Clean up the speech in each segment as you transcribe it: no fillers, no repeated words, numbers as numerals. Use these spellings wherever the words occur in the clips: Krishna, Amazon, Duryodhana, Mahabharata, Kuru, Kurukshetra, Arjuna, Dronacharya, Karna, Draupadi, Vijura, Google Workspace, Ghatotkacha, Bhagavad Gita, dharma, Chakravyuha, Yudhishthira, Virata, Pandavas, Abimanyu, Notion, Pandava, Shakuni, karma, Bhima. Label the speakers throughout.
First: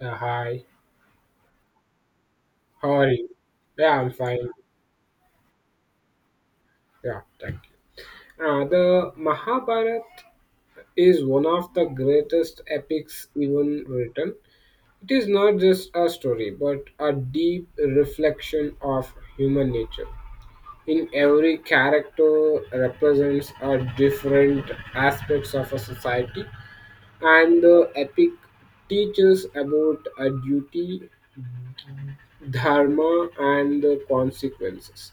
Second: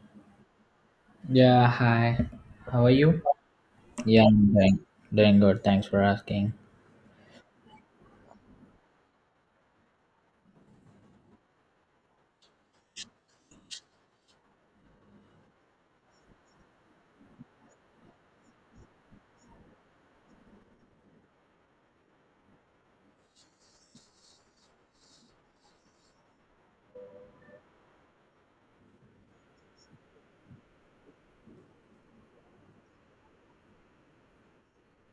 Speaker 1: Hi,
Speaker 2: Yeah, hi. How are
Speaker 1: how are
Speaker 2: you?
Speaker 1: you? Yeah, I'm
Speaker 2: Yeah,
Speaker 1: fine.
Speaker 2: I'm doing good. Thanks for asking.
Speaker 1: Yeah, thank you. The Mahabharata is one of the greatest epics even written. It is not just a story, but a deep reflection of human nature. In every character represents a different aspects of a society, and the epic teaches about a duty dharma and the consequences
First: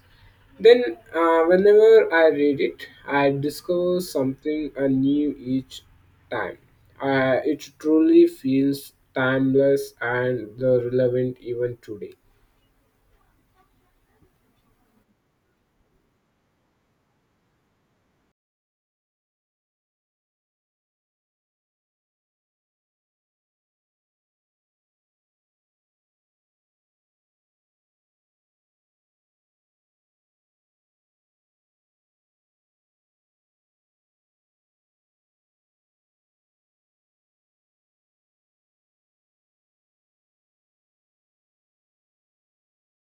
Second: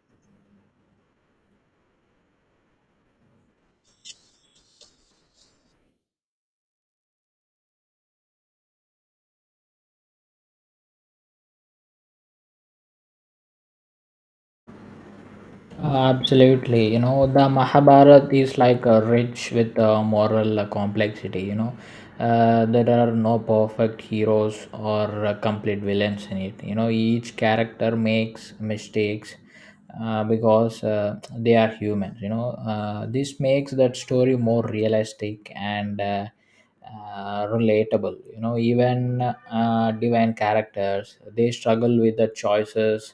Speaker 1: then whenever I read it I discover something new each time it truly feels timeless and the relevant even today
Speaker 2: Absolutely, you know the Mahabharata is like rich with moral complexity. There are no perfect heroes or complete villains in it. You know, each character makes mistakes because they are humans. This makes that story more realistic and relatable. You know, even divine characters they struggle with the choices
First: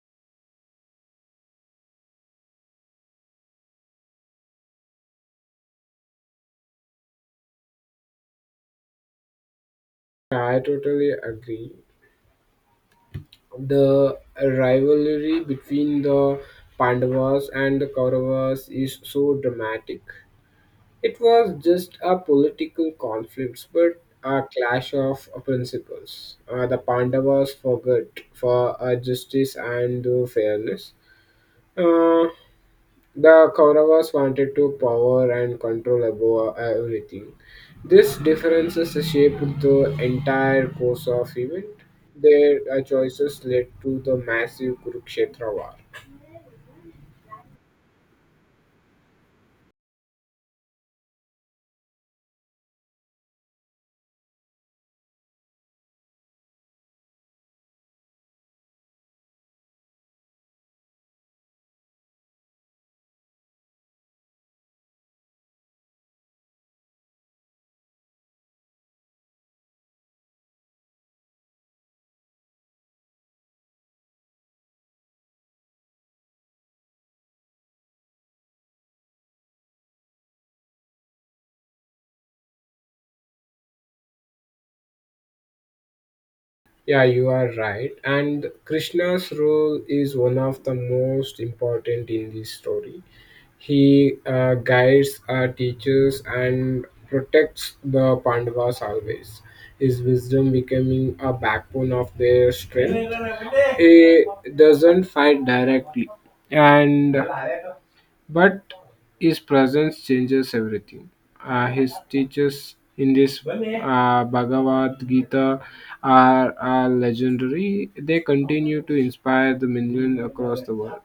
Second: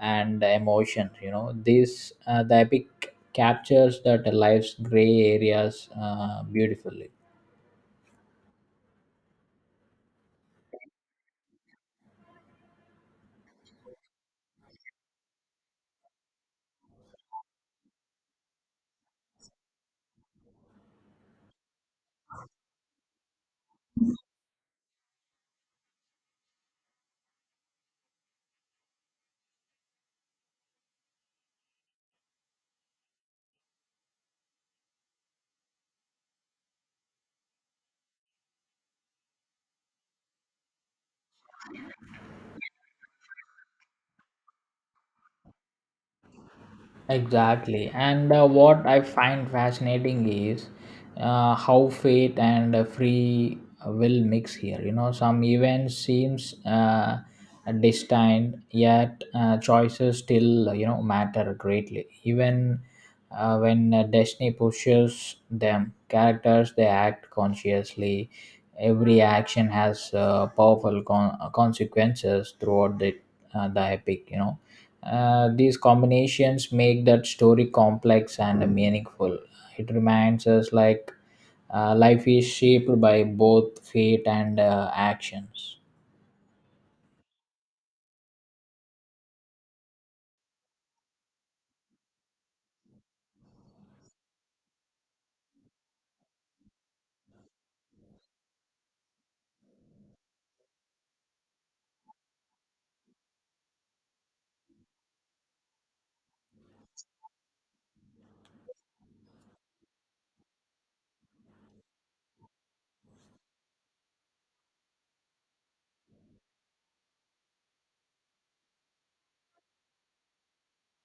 Speaker 2: and emotion. You know this the epic captures that life's gray areas beautifully.
Speaker 1: I totally agree the rivalry between the pandavas and the kauravas is so dramatic. It was just a political conflict, but a clash of principles. The Pandavas forgot for justice and fairness. Uh, the Kauravas wanted to power and control above everything. These differences shaped the entire course of event. Their choices led to the massive Kurukshetra war.
Speaker 2: Exactly. And what I find fascinating is how fate and free will mix here. You know, some events seems destined, yet choices still you know matter greatly. Even when destiny pushes them, characters they act consciously. Every action has powerful consequences throughout the epic. You know these combinations make that story complex and meaningful. It reminds us like life is shaped by both fate and actions.
Speaker 1: Yeah, you are right. And Krishna's role is one of the most important in this story. He guides, teaches, and protects the Pandavas always. His wisdom becoming a backbone of their strength. He doesn't fight directly, and but his presence changes everything. His teachers in this Bhagavad Gita are legendary. They continue to inspire the million across the world.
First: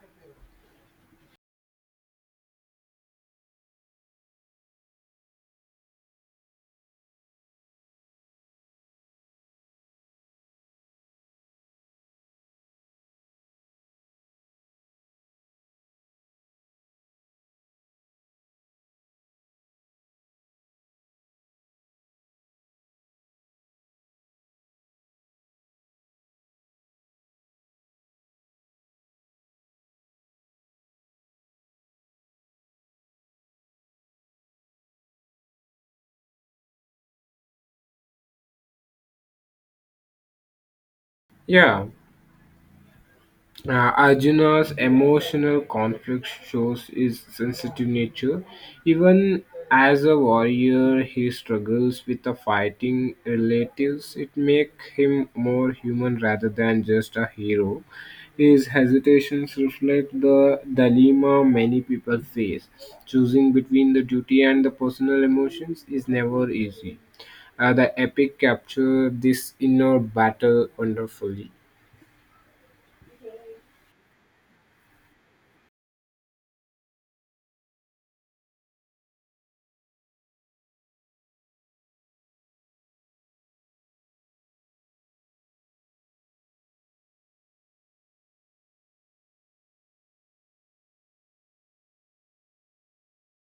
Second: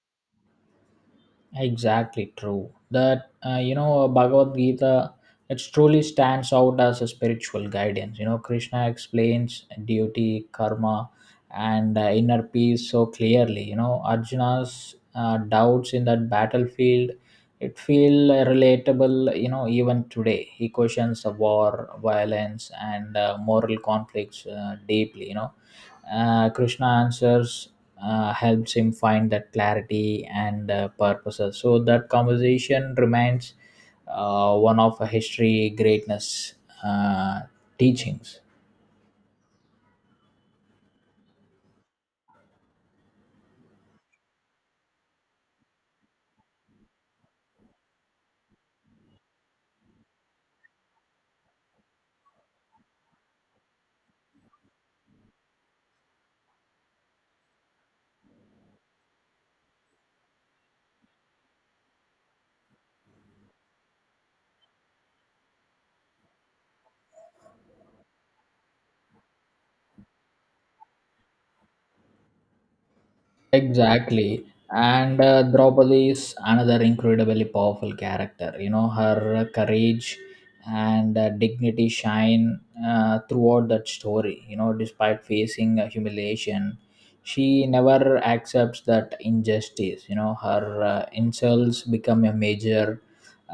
Speaker 2: Exactly true. That you know Bhagavad Gita, it truly stands out as a spiritual guidance. You know Krishna explains duty, karma, and inner peace so clearly. You know Arjuna's doubts in that battlefield, it feel relatable. You know even today he questions the war, violence, and moral conflicts deeply. You know Krishna answers helps him find that clarity and purposes. So that conversation remains one of a history greatness uh, teachings.
Speaker 1: Yeah, Arjuna's emotional conflict shows his sensitive nature. Even as a warrior, he struggles with the fighting relatives. It makes him more human rather than just a hero. His hesitations reflect the dilemma many people face. Choosing between the duty and the personal emotions is never easy. The epic capture this inner battle wonderfully.
Speaker 2: Exactly. And Draupadi is another incredibly powerful character. You know, her courage and dignity shine throughout that story. You know, despite facing humiliation, she never accepts that injustice. You know, her insults become a major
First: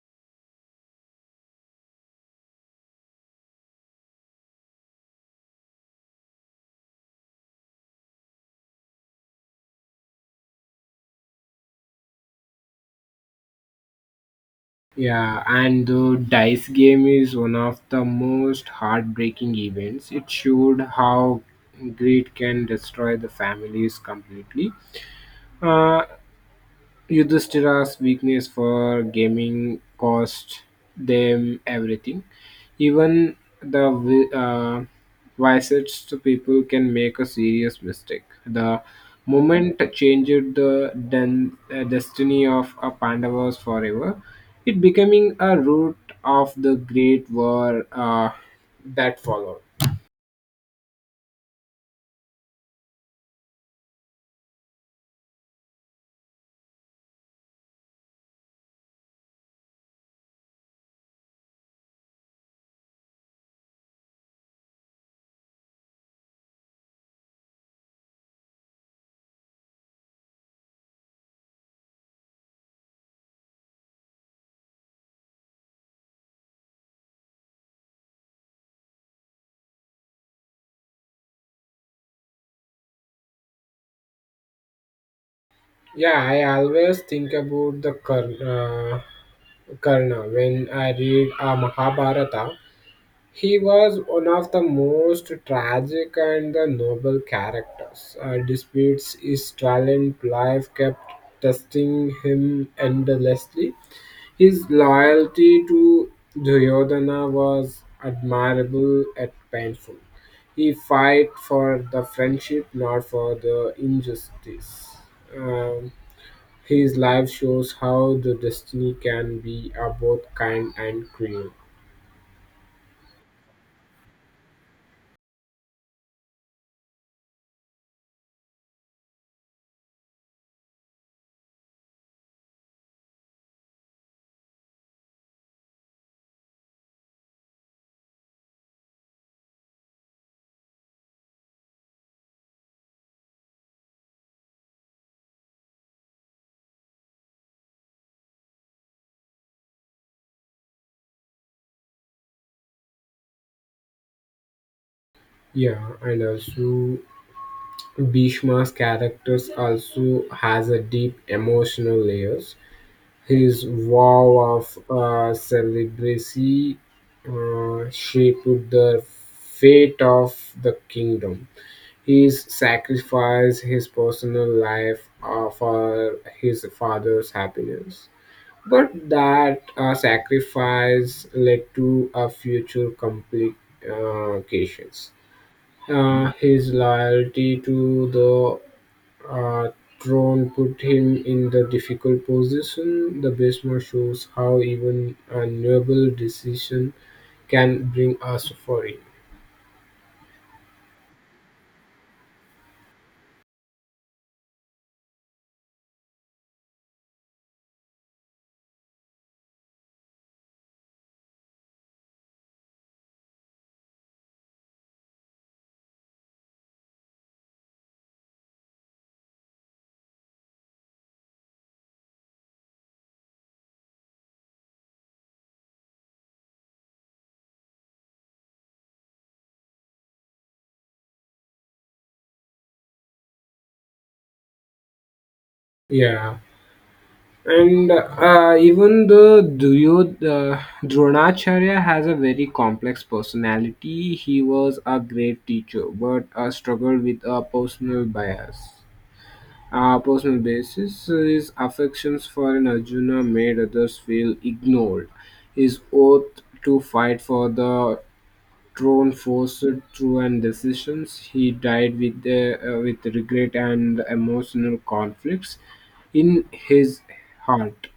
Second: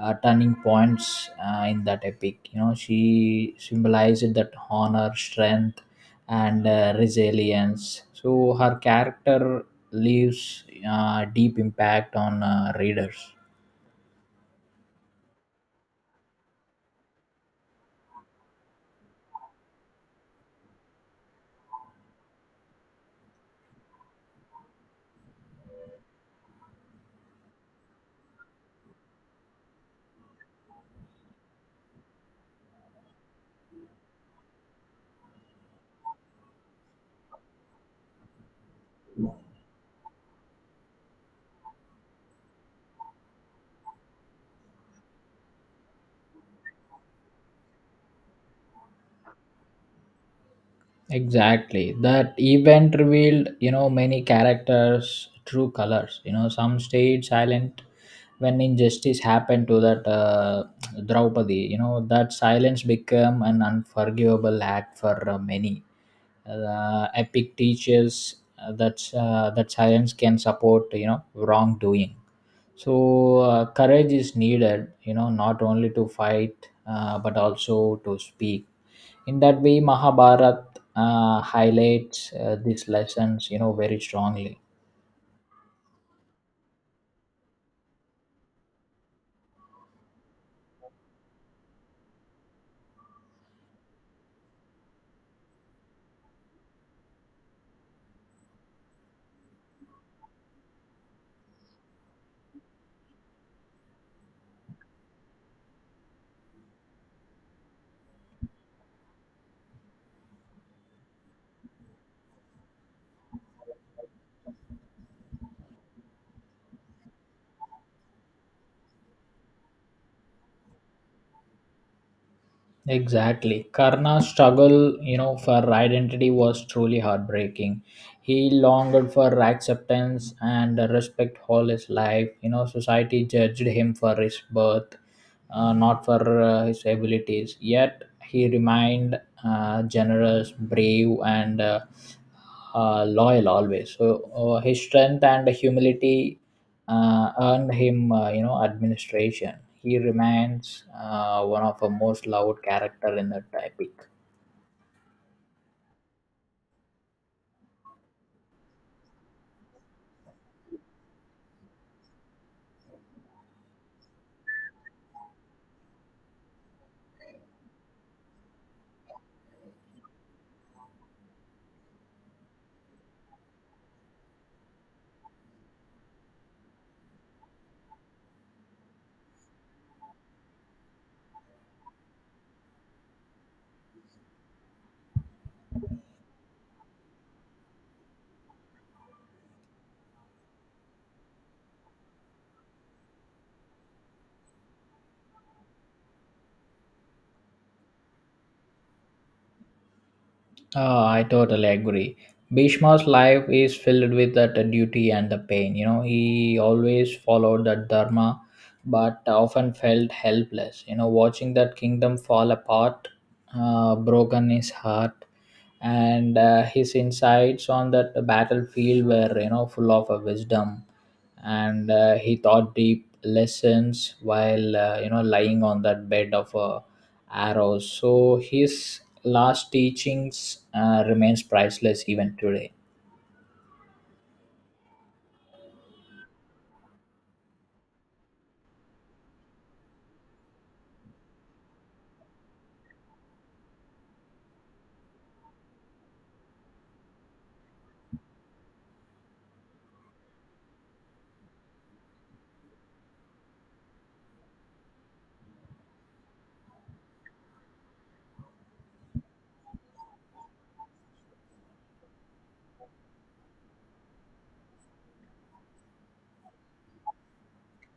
Speaker 2: turning points in that epic. You know, she symbolized that honor, strength, and resilience. So her character leaves deep impact on readers.
Speaker 1: Yeah, and the dice game is one of the most heartbreaking events. It showed how greed can destroy the families completely. Uh, Yudhishthira's weakness for gaming cost them everything. Even the wisest people can make a serious mistake. The moment changed the destiny of a Pandavas forever. It becoming a root of the great war that followed.
Speaker 2: Exactly, that event revealed, you know, many characters true colors. You know some stayed silent when injustice happened to that Draupadi. You know that silence became an unforgivable act for many. Epic teaches that silence can support, you know, wrongdoing. So courage is needed, you know, not only to fight but also to speak. In that way Mahabharat highlights these lessons, you know, very strongly.
Speaker 1: Yeah, I always think about the Karna when I read Mahabharata. He was one of the most tragic and the noble characters. Despite his talent, life kept testing him endlessly. His loyalty to Duryodhana was admirable and painful. He fight for the friendship, not for the injustice. Um, his life shows how the destiny can be both kind and cruel.
Speaker 2: Exactly. Karna's struggle, you know, for identity was truly heartbreaking. He longed for acceptance and respect all his life. You know, society judged him for his birth, not for his abilities. Yet he remained generous, brave, and loyal always. So his strength and humility earned him, you know, administration. He remains one of the most loved character in the epic.
Speaker 1: Yeah, and also Bhishma's characters also has a deep emotional layers. His vow of celibacy shaped the fate of the kingdom. He sacrificed his personal life for his father's happiness. But that sacrifice led to a future complications. His loyalty to the uh, throne put him in the difficult position. The basement shows how even a noble decision can bring us suffering.
Speaker 2: Ah, I totally agree. Bhishma's life is filled with that duty and the pain. You know, he always followed that dharma, but often felt helpless. You know, watching that kingdom fall apart, broken his heart, and his insights on that battlefield were, you know, full of wisdom, and he taught deep lessons while you know lying on that bed of a arrows. So his last teachings remains priceless even today.
Speaker 1: Yeah, and even though Dronacharya has a very complex personality, he was a great teacher but struggled with a personal bias. Our personal basis, his affections for an Arjuna made others feel ignored. His oath to fight for the throne forced through and decisions. He died with regret and emotional conflicts in his heart,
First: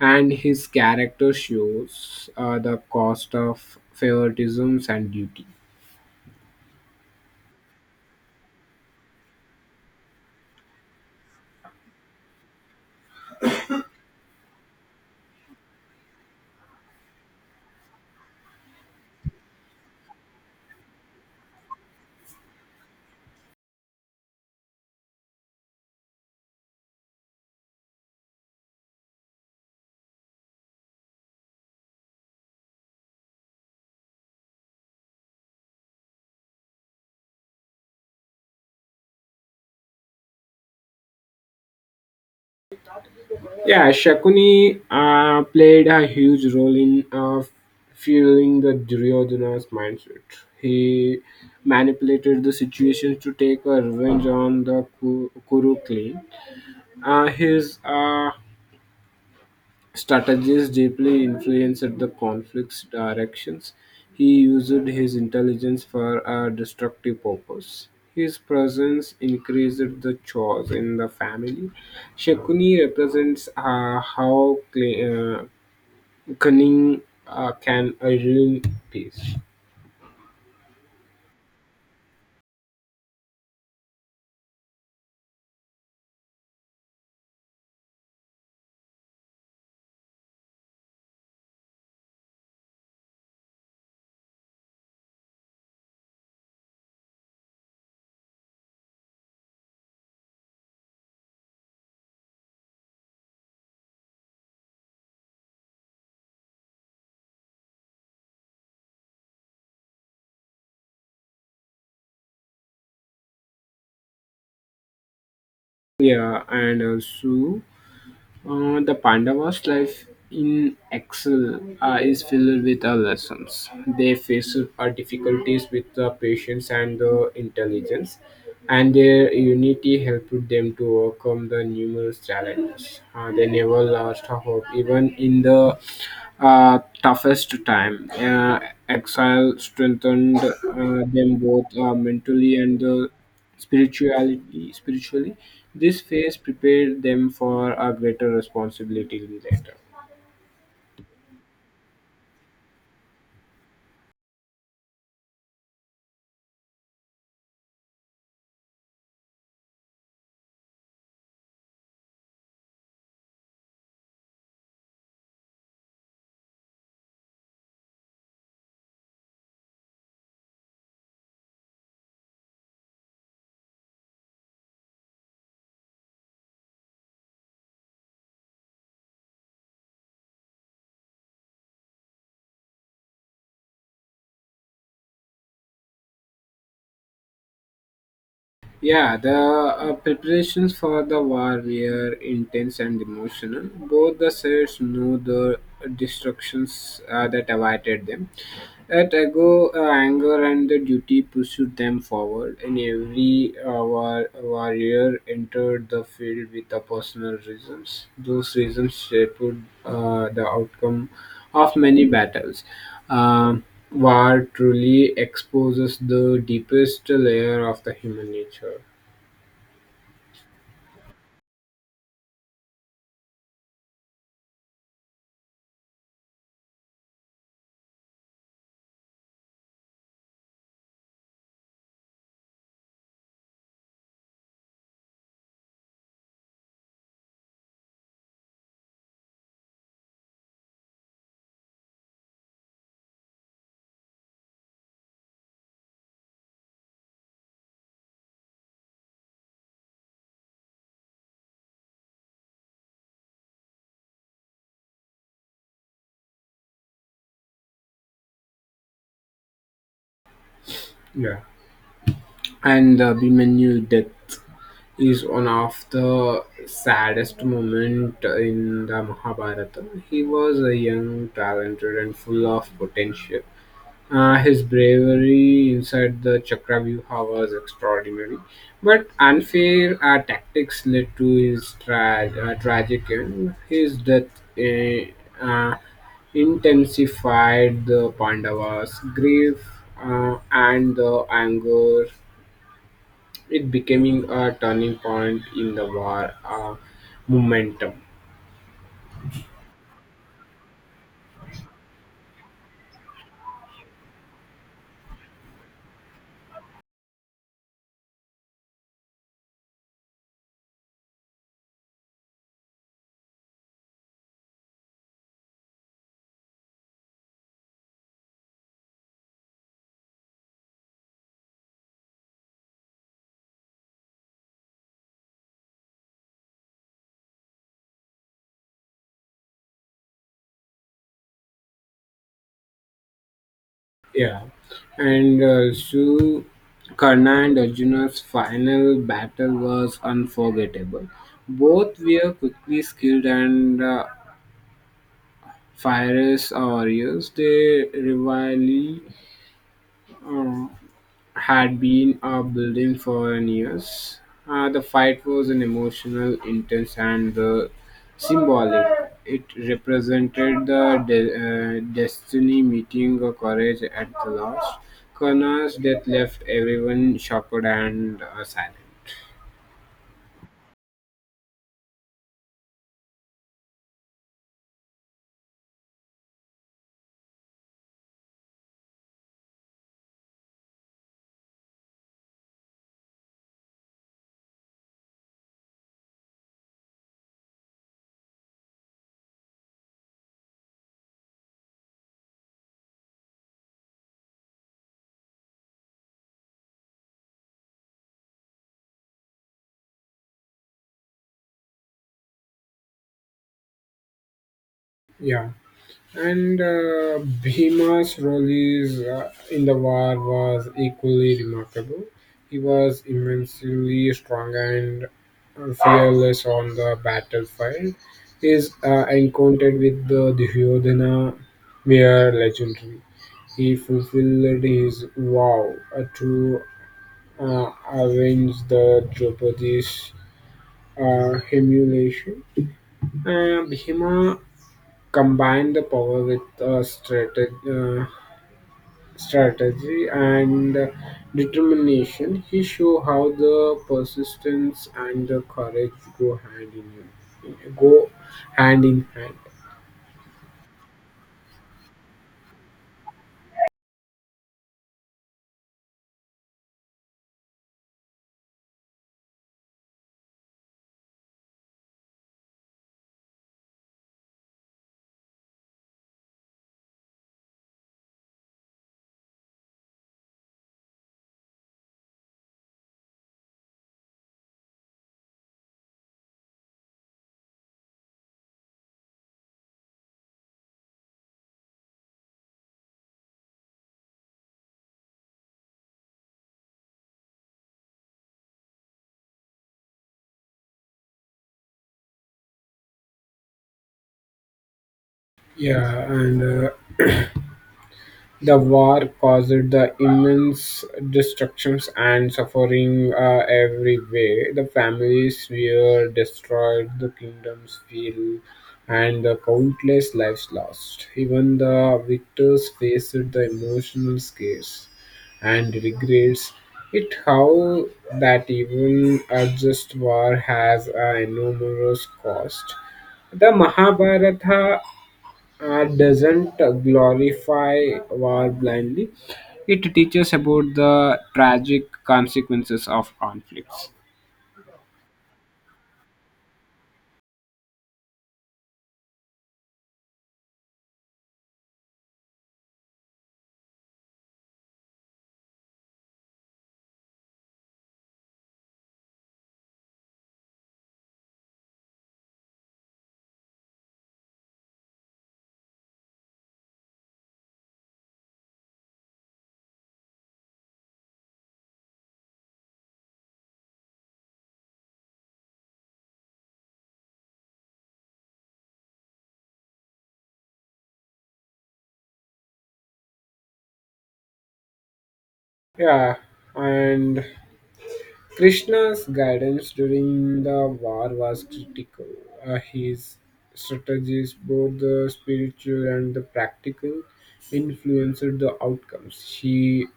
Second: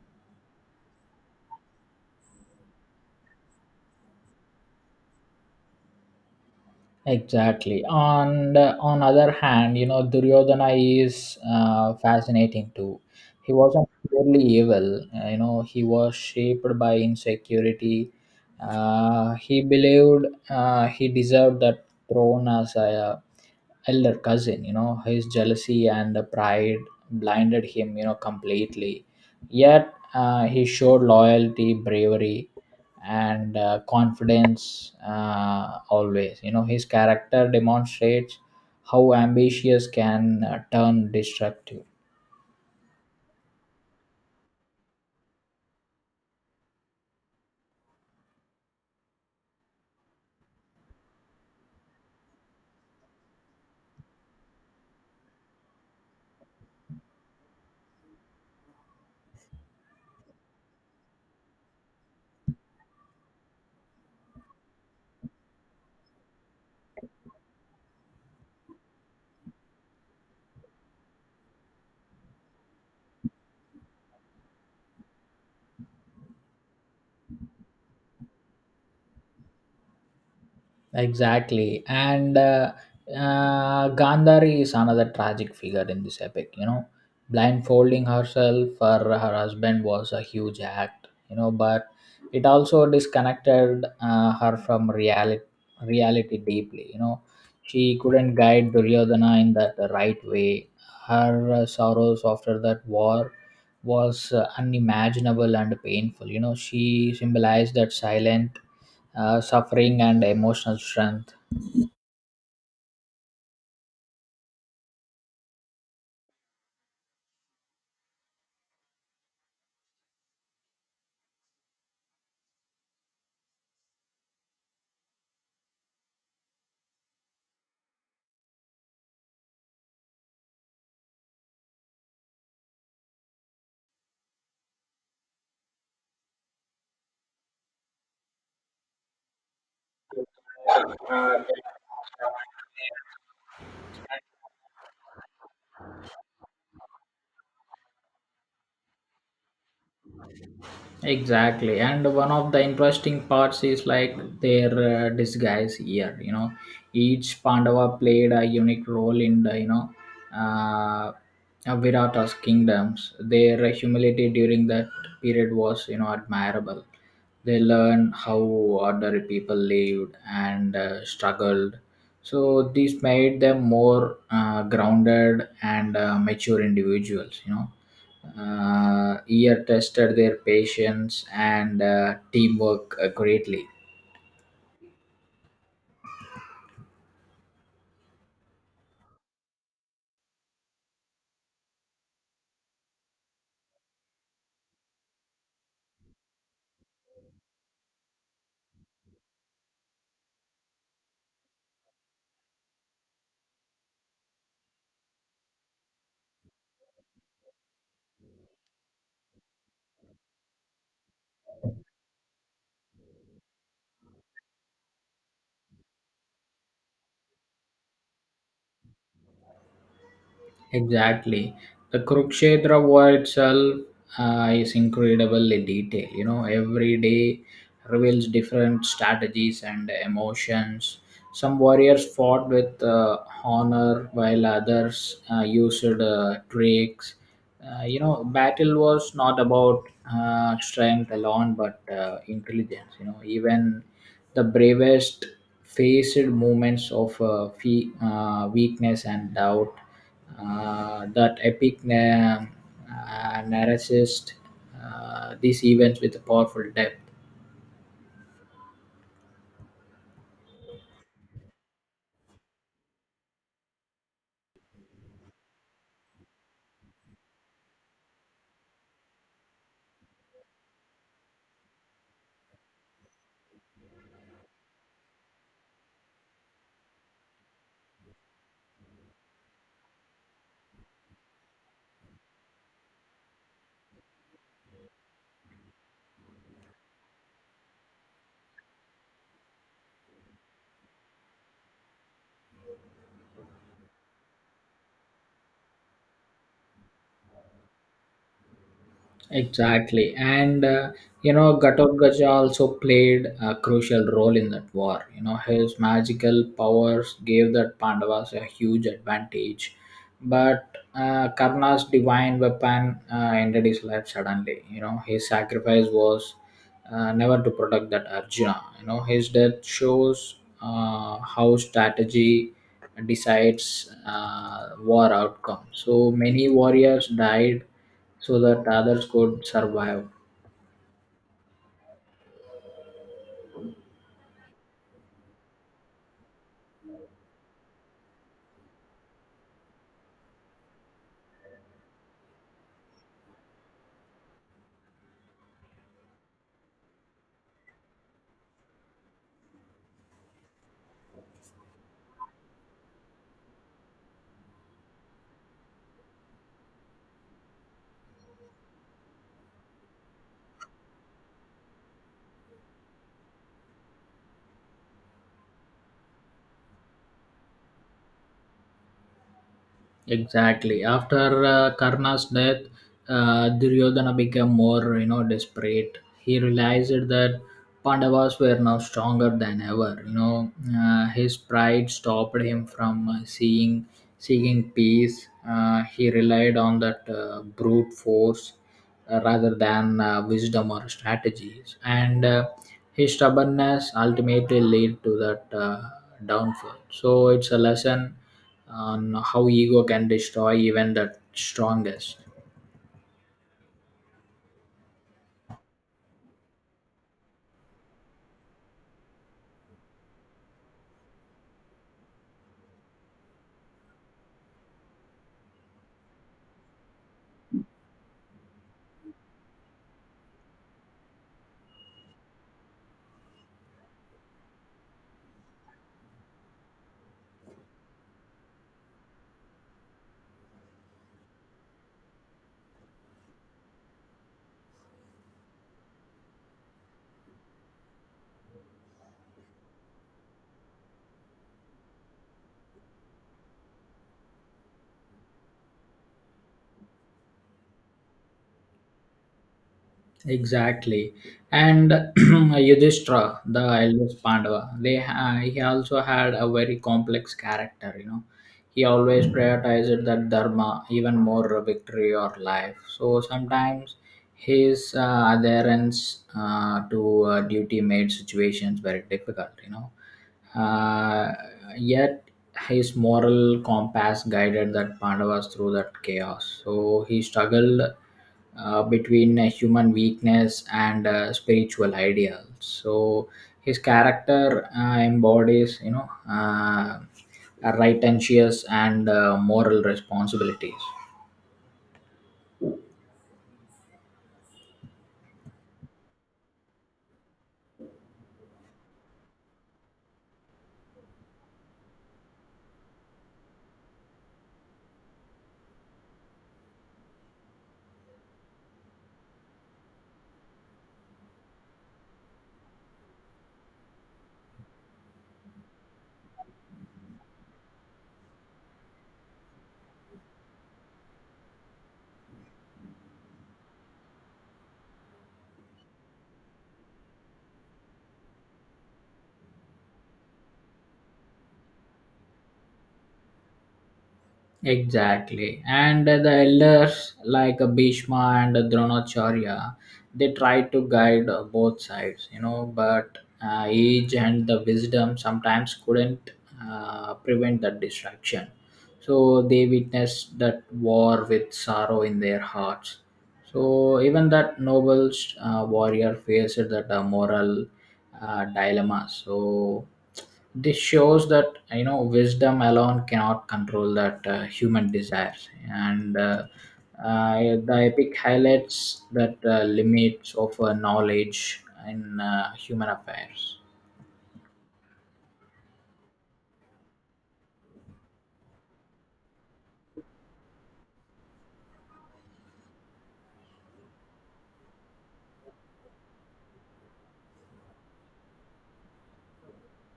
Speaker 1: and his character shows the cost of favoritisms and duty.
Speaker 2: Exactly. On other hand, you know Duryodhana is fascinating too. He wasn't purely evil. You know he was shaped by insecurity. He believed he deserved that throne as a elder cousin. You know his jealousy and pride blinded him, you know, completely. Yet he showed loyalty, bravery, and confidence always. You know his character demonstrates how ambitious can turn destructive.
Speaker 1: Yeah, Shakuni played a huge role in fueling the Duryodhana's mindset. He manipulated the situation to take a revenge on the Kuru clan. His strategies deeply influenced the conflict's directions. He used his intelligence for a destructive purpose. His presence increased the chores in the family. Shakuni represents how uh, cunning can ruin peace.
Speaker 2: Exactly. And Gandhari is another tragic figure in this epic. You know, blindfolding herself for her husband was a huge act, you know, but it also disconnected her from reality, reality deeply. You know, she couldn't guide Duryodhana in that right way. Her sorrows after that war was unimaginable and painful. You know, she symbolized that silent suffering and emotional strength.
Speaker 1: Yeah, and Sue. The Pandavas' life in exile is filled with lessons. They faced difficulties with patience and intelligence, and their unity helped them to overcome the numerous challenges. They never lost hope, even in the toughest time. Exile strengthened them both mentally and spirituality spiritually. This phase prepared them for a greater responsibility later.
Speaker 2: Exactly, and one of the interesting parts is like their disguise here. You know, each Pandava played a unique role in the uh, uh, Virata's kingdoms. Their humility during that period was, you know, admirable. They learned how ordinary people lived and struggled. So this made them more grounded and mature individuals. You know year tested their patience and teamwork greatly.
Speaker 1: Yeah, the preparations for the war were intense and emotional. Both the sides knew the destructions that awaited them. At ago, anger and the duty pursued them forward, and every warrior entered the field with the personal reasons. Those reasons shaped the outcome of many battles. War truly exposes the deepest layer of the human nature.
Speaker 2: Exactly. The Kurukshetra war itself is incredible in detail. You know, every day reveals different strategies and emotions. Some warriors fought with honor, while others used tricks. You know, battle was not about strength alone, but intelligence. You know, even the bravest faced moments of weakness and doubt. That epic. And narrates these events with powerful depth.
Speaker 1: Yeah. And the Abimanyu death is one of the saddest moment in the Mahabharata. He was a young, talented, and full of potential. His bravery inside the Chakravyuha was extraordinary, but unfair tactics led to his tragic end. His death eh, uh, intensified the Pandavas' grief and the anger. It becoming a turning point in the war momentum.
Speaker 2: Exactly, and you know, Ghatotkacha also played a crucial role in that war. You know, his magical powers gave the Pandavas a huge advantage, but Karna's divine weapon ended his life suddenly. You know, his sacrifice was never to protect that Arjuna. You know, his death shows how strategy decides war outcome. So many warriors died so that others could survive.
Speaker 1: Yeah, and so Karna and Arjuna's final battle was unforgettable. Both were quickly skilled and fierce warriors. They rivally had been building for years. The fight was an emotional, intense, and symbolic. It represented the destiny meeting of courage at the last. Karna's death left everyone shocked and silent.
Speaker 2: Exactly. After Karna's death, Duryodhana became more, you know, desperate. He realized that Pandavas were now stronger than ever. You know, his pride stopped him from seeing seeking peace. He relied on that brute force rather than wisdom or strategies, and his stubbornness ultimately led to that downfall. So it's a lesson on how ego can destroy even the strongest.
Speaker 1: Yeah, and Bhima's role is, in the war was equally remarkable. He was immensely strong and fearless on the battlefield. His encounter with the Duryodhana were legendary. He fulfilled his vow to avenge the Draupadi's humiliation. Bhima combined the power with uh, strategy and determination. He show how the persistence and the courage go hand in hand go hand in hand.
Speaker 2: Exactly, and Yudhishthira, the eldest Pandava, he also had a very complex character. You know he always prioritized that dharma even more victory or life. So sometimes his adherence to duty made situations very difficult. Uh, Yet his moral compass guided that Pandavas through that chaos. So he struggled between human weakness and spiritual ideals. So his character embodies, righteous and moral responsibilities.
Speaker 1: Yeah, and the war caused the immense destructions and suffering everywhere. The families were destroyed, the kingdoms fell, and the countless lives lost. Even the victors faced the emotional scares and regrets. It how that even a just war has an enormous cost. The Mahabharata art doesn't glorify war blindly. It teaches about the tragic consequences of conflicts.
Speaker 2: Exactly. And the elders like Bhishma and Dronacharya, they try to guide both sides, you know, but age and the wisdom sometimes couldn't prevent that distraction. So they witnessed that war with sorrow in their hearts. So even that noble warrior faced that moral dilemma. So this shows that you know wisdom alone cannot control that human desires, and uh, the epic highlights that limits of knowledge in human affairs.
Speaker 1: Yeah, and Krishna's guidance during the war was critical. His strategies, both the spiritual and the practical, influenced the outcomes. He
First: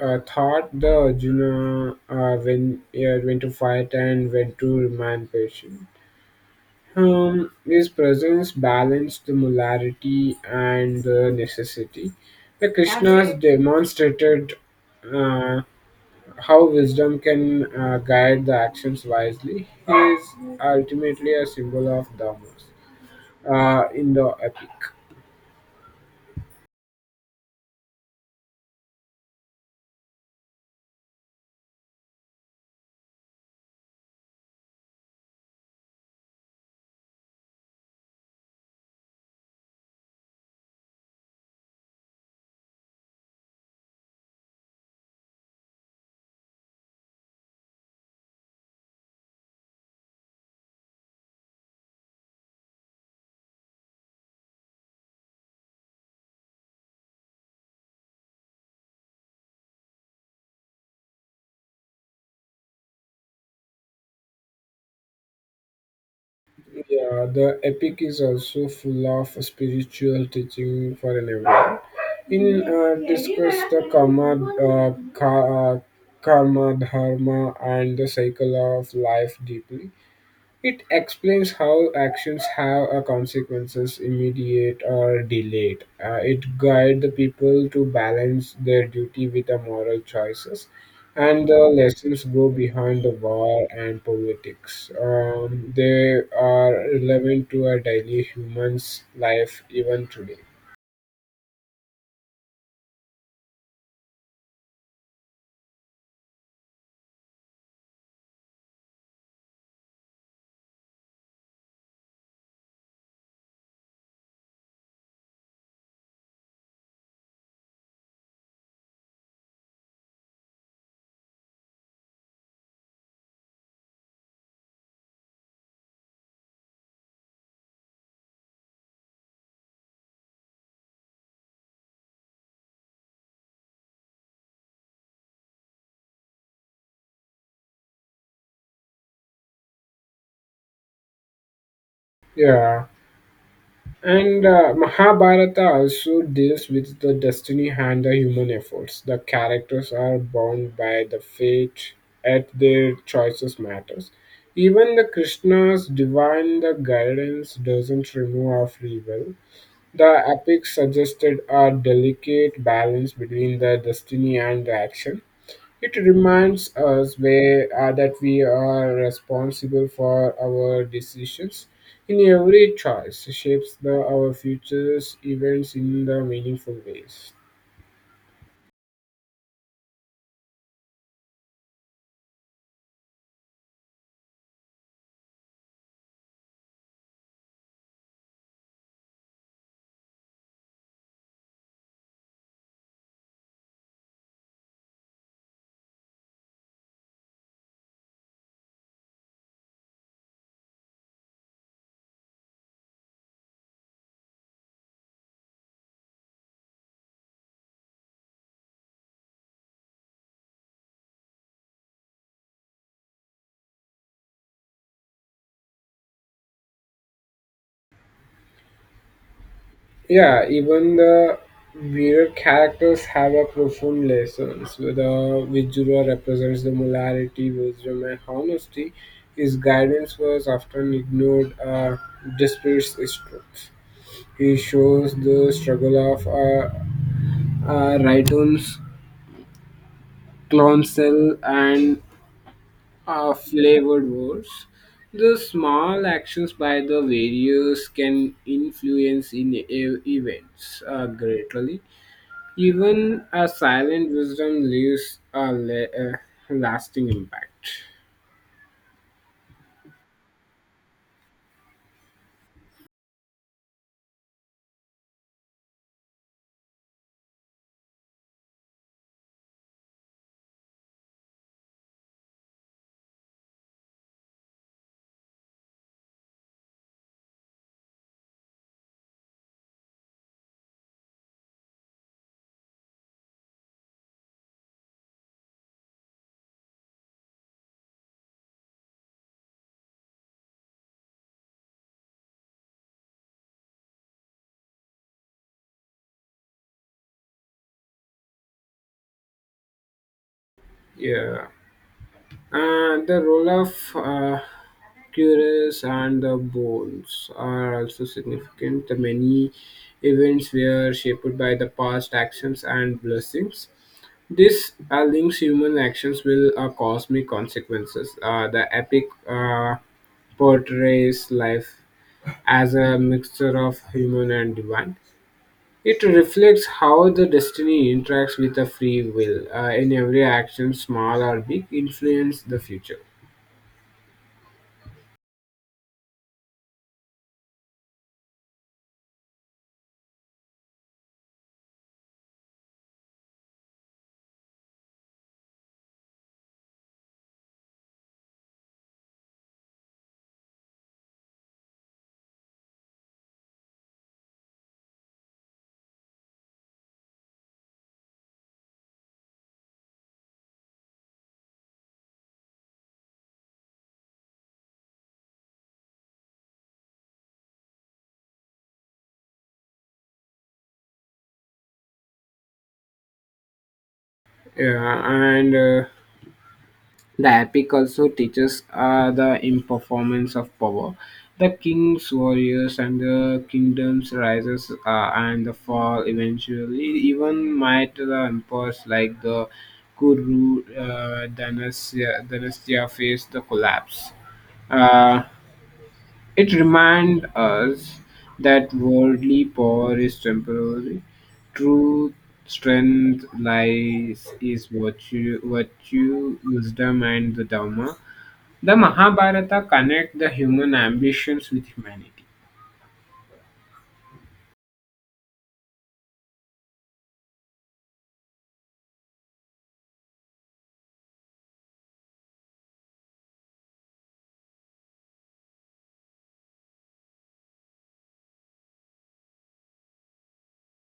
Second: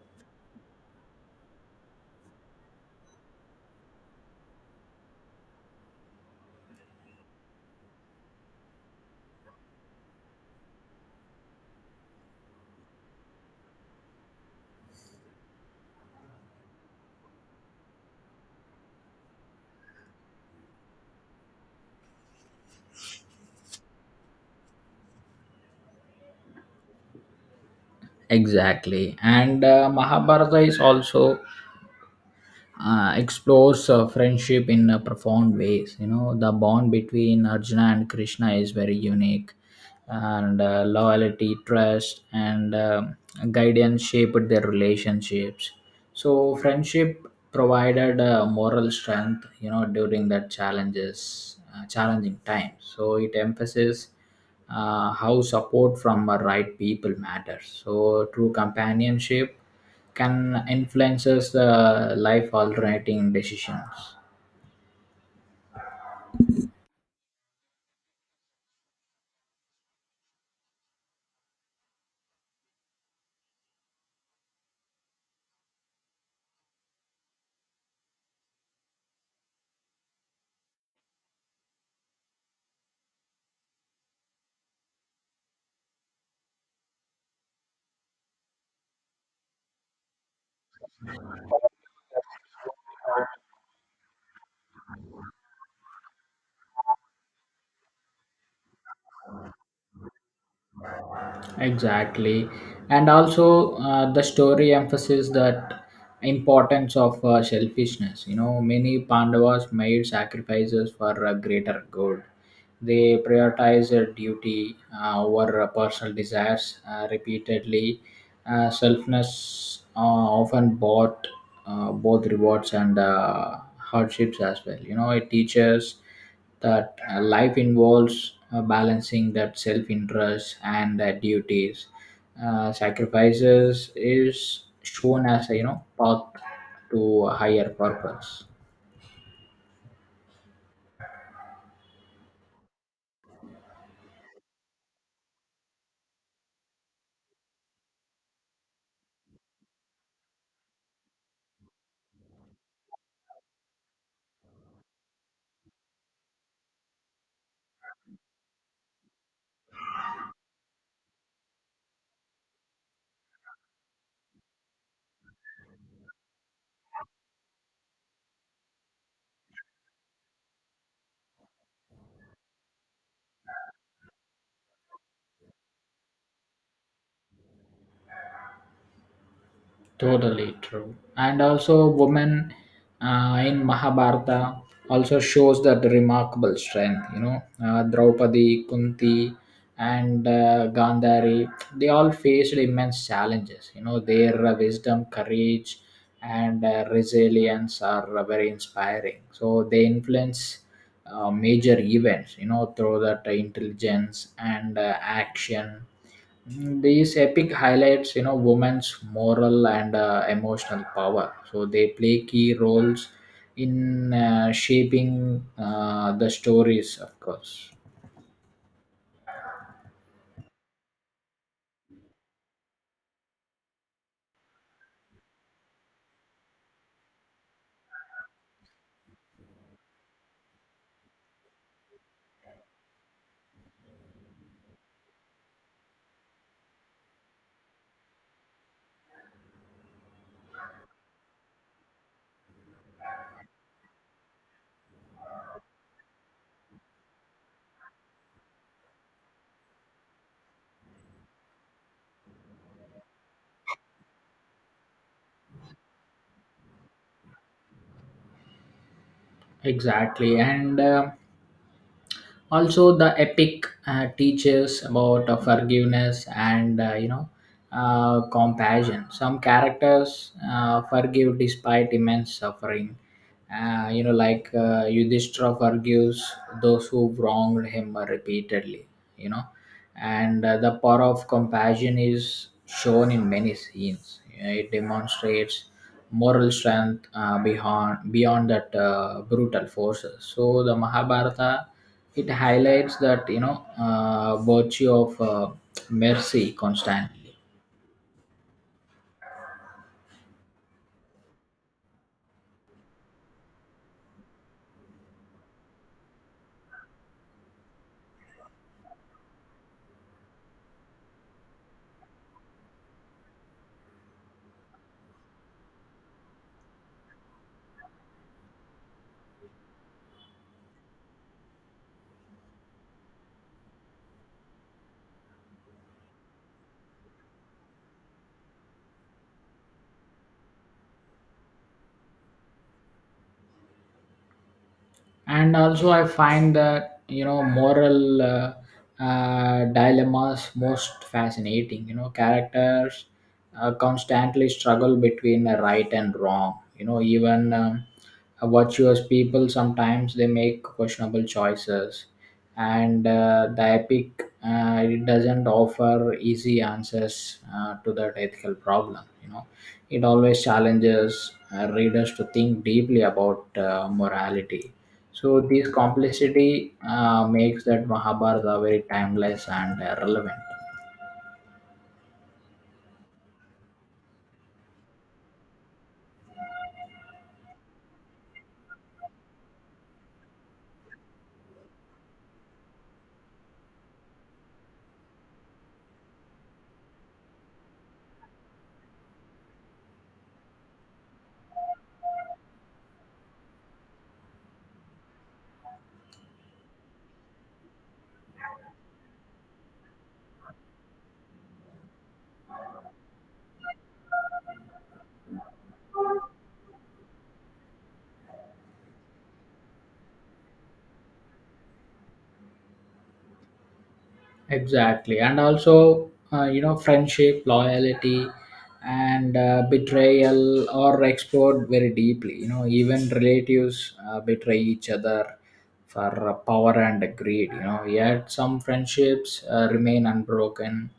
Speaker 1: thought the Arjuna uh, when when to fight and when to remain patient. His presence balanced the molarity and the necessity. The Krishnas demonstrated uh, how wisdom can guide the actions wisely. He is ultimately a symbol of dharmas in the epic.
Speaker 2: Exactly, and Mahabharata is also explores friendship in profound ways. You know, the bond between Arjuna and Krishna is very unique, and loyalty, trust, and guidance shaped their relationships. So, friendship provided moral strength. You know, during that challenging times. So, it emphasizes how support from the right people matters. So true companionship can influences the life alternating decisions.
Speaker 1: Yeah, the epic is also full of spiritual teaching for an everyone. In discuss the uh, karma, dharma, and the cycle of life deeply. It explains how actions have a consequences, immediate or delayed. It guides the people to balance their duty with the moral choices, and the lessons go behind the war and politics. They are relevant to our daily humans' life even today.
Speaker 2: Exactly, and also the story emphasizes that importance of selfishness. You know, many Pandavas made sacrifices for a greater good. They prioritize their duty over personal desires repeatedly. Selfness often bought both rewards and hardships as well. You know, it teaches that life involves balancing that self interest and duties. Sacrifices is shown as a, you know, path to a higher purpose.
Speaker 1: Yeah. And Mahabharata also deals with the destiny and the human efforts. The characters are bound by the fate at their choices matters. Even the Krishna's divine the guidance doesn't remove our free will. The epic suggested a delicate balance between the destiny and the action. It reminds us where, that we are responsible for our decisions. In every choice shapes the, our futures events in the meaningful ways.
Speaker 2: Totally true. And also, women in Mahabharata also shows that remarkable strength. You know, Draupadi, Kunti, and Gandhari, they all faced immense challenges. You know, their wisdom, courage, and resilience are very inspiring. So they influence major events. You know, through that intelligence and action. Mm, these epic highlights, you know, women's moral and emotional power. So they play key roles in shaping the stories, of course.
Speaker 1: Yeah, even the mirror characters have a profound lessons. The Vijura represents the morality, wisdom, and honesty. His guidance was often ignored, despite its truth. He shows the struggle of rightums Cloncel and flavored words. The small actions by the various can influence in events greatly. Even a silent wisdom leaves a, a lasting impact.
Speaker 2: Exactly, and. Also the epic teaches about forgiveness and, you know, compassion. Some characters forgive despite immense suffering, you know, like Yudhishthira forgives those who wronged him repeatedly, you know. And the power of compassion is shown in many scenes. You know, it demonstrates moral strength beyond that brutal forces. So the Mahabharata, it highlights that you know virtue of mercy constantly.
Speaker 1: Yeah, and the role of curious and the bones are also significant. The many events were shaped by the past actions and blessings. This links human actions with cosmic consequences. The epic portrays life as a mixture of human and divine. It reflects how the destiny interacts with the free will. In every action, small or big, influence the future.
Speaker 2: And also I find that you know moral dilemmas most fascinating. You know characters constantly struggle between a right and wrong. You know even virtuous people sometimes they make questionable choices. And the epic, it doesn't offer easy answers to that ethical problem. You know it always challenges readers to think deeply about morality. So this complexity makes that Mahabharata very timeless and relevant.
Speaker 1: Yeah, and the epic also teaches the imperformance of power. The king's warriors and the kingdom's rises and the fall eventually even might the empires like the Kuru dynasty face the collapse. Uh, it reminds us that worldly power is temporary. True strength lies is virtue, wisdom, and the Dharma. The Mahabharata connect the human ambitions with humanity.
Speaker 2: Exactly, and also you know friendship, loyalty, and betrayal are explored very deeply. You know even relatives betray each other for power and greed. You know yet some friendships remain unbroken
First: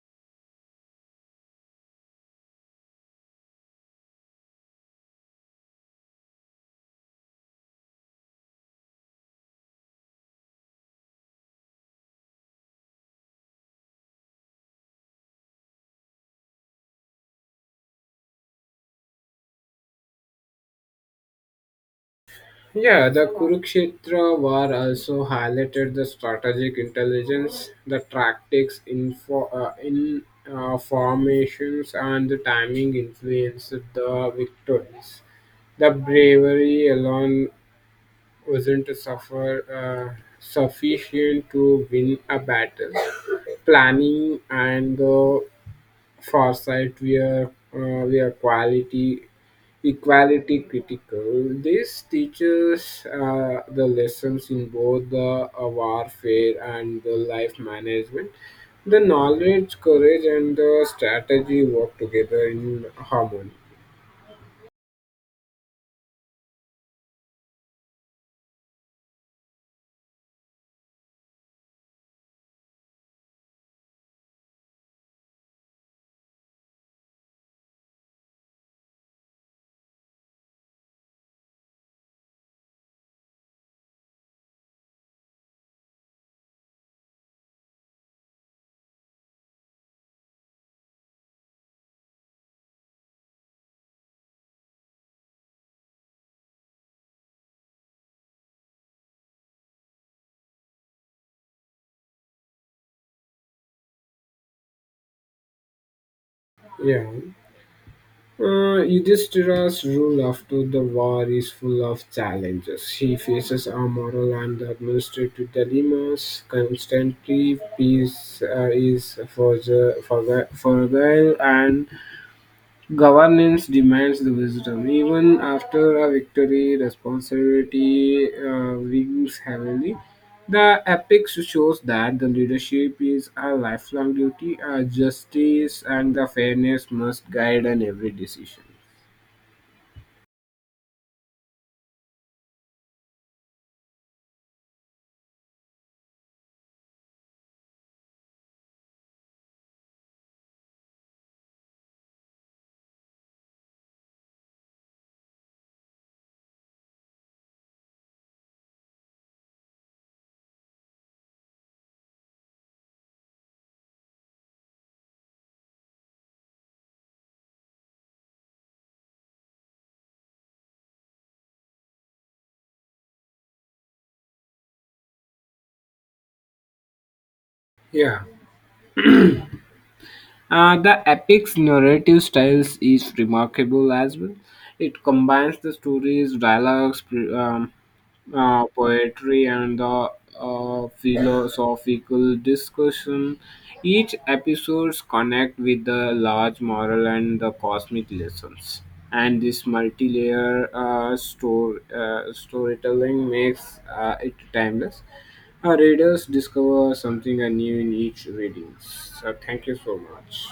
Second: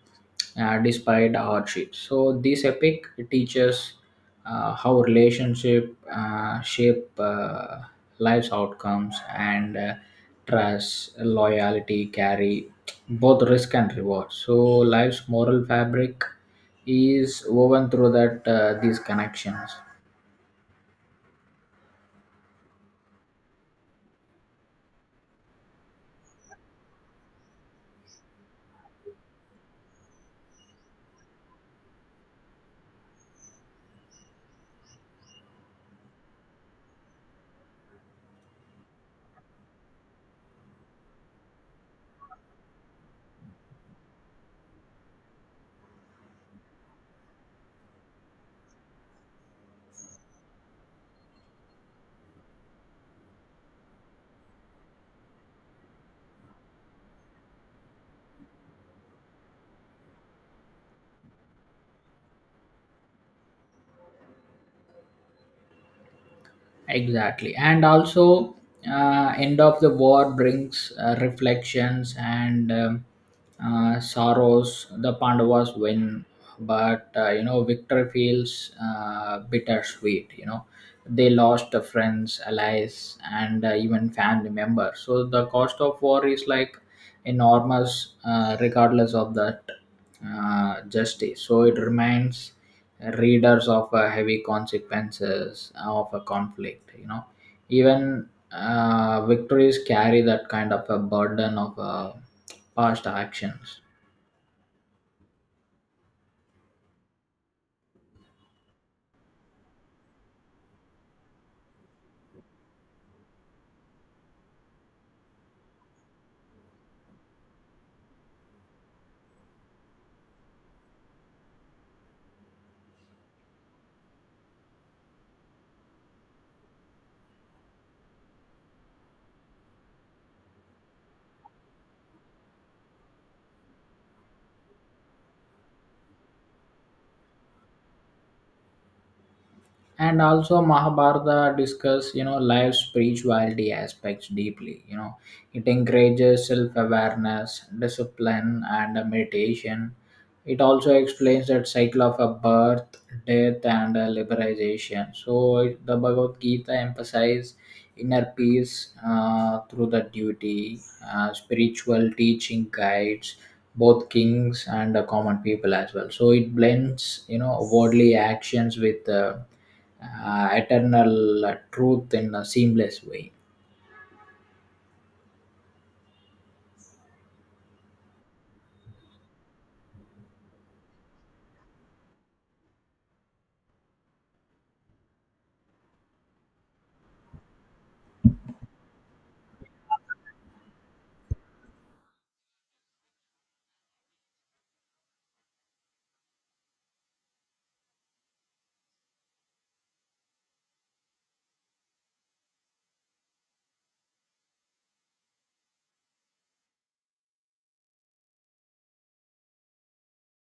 Speaker 2: despite hardship. So this epic teaches how relationship shape life's outcomes and trust, loyalty carry both risk and reward. So life's moral fabric is woven through that these connections.
Speaker 1: Yeah, the Kurukshetra war also highlighted the strategic intelligence, the tactics, info, in formations, and the timing influenced the victories. The bravery alone wasn't sufficient to win a battle. Planning and the foresight were equality critical. This teaches the lessons in both the warfare and the life management. The knowledge, courage, and the strategy work together in harmony.
Speaker 2: Exactly. And also, end of the war brings reflections and sorrows. The Pandavas win, but you know, victory feels bittersweet. You know, they lost the friends, allies, and even family members. So the cost of war is like enormous, regardless of that justice. So it remains readers of heavy consequences of a conflict. You know even victories carry that kind of a burden of past actions.
Speaker 1: Yeah. Yudhishthira's rule after the war is full of challenges. He faces a moral and administrative dilemmas constantly. Peace is fragile, and governance demands the wisdom. Even after a victory, responsibility wings heavily. The epics shows that the leadership is a lifelong duty, justice and the fairness must guide in every decision.
Speaker 2: And also Mahabharata discuss you know life's spirituality aspects deeply. You know it encourages self-awareness discipline and meditation. It also explains that cycle of a birth death and liberation. So the Bhagavad Gita emphasizes inner peace through the duty, spiritual teaching guides both kings and common people as well. So it blends, you know, worldly actions with eternal truth in a seamless way.
Speaker 1: Yeah. The epic's narrative styles is remarkable as well. It combines the stories, dialogues, poetry, and the philosophical discussion. Each episodes connect with the large moral and the cosmic lessons. And this multi-layer storytelling makes it timeless. Our readers discover something new in each reading. So thank you so much.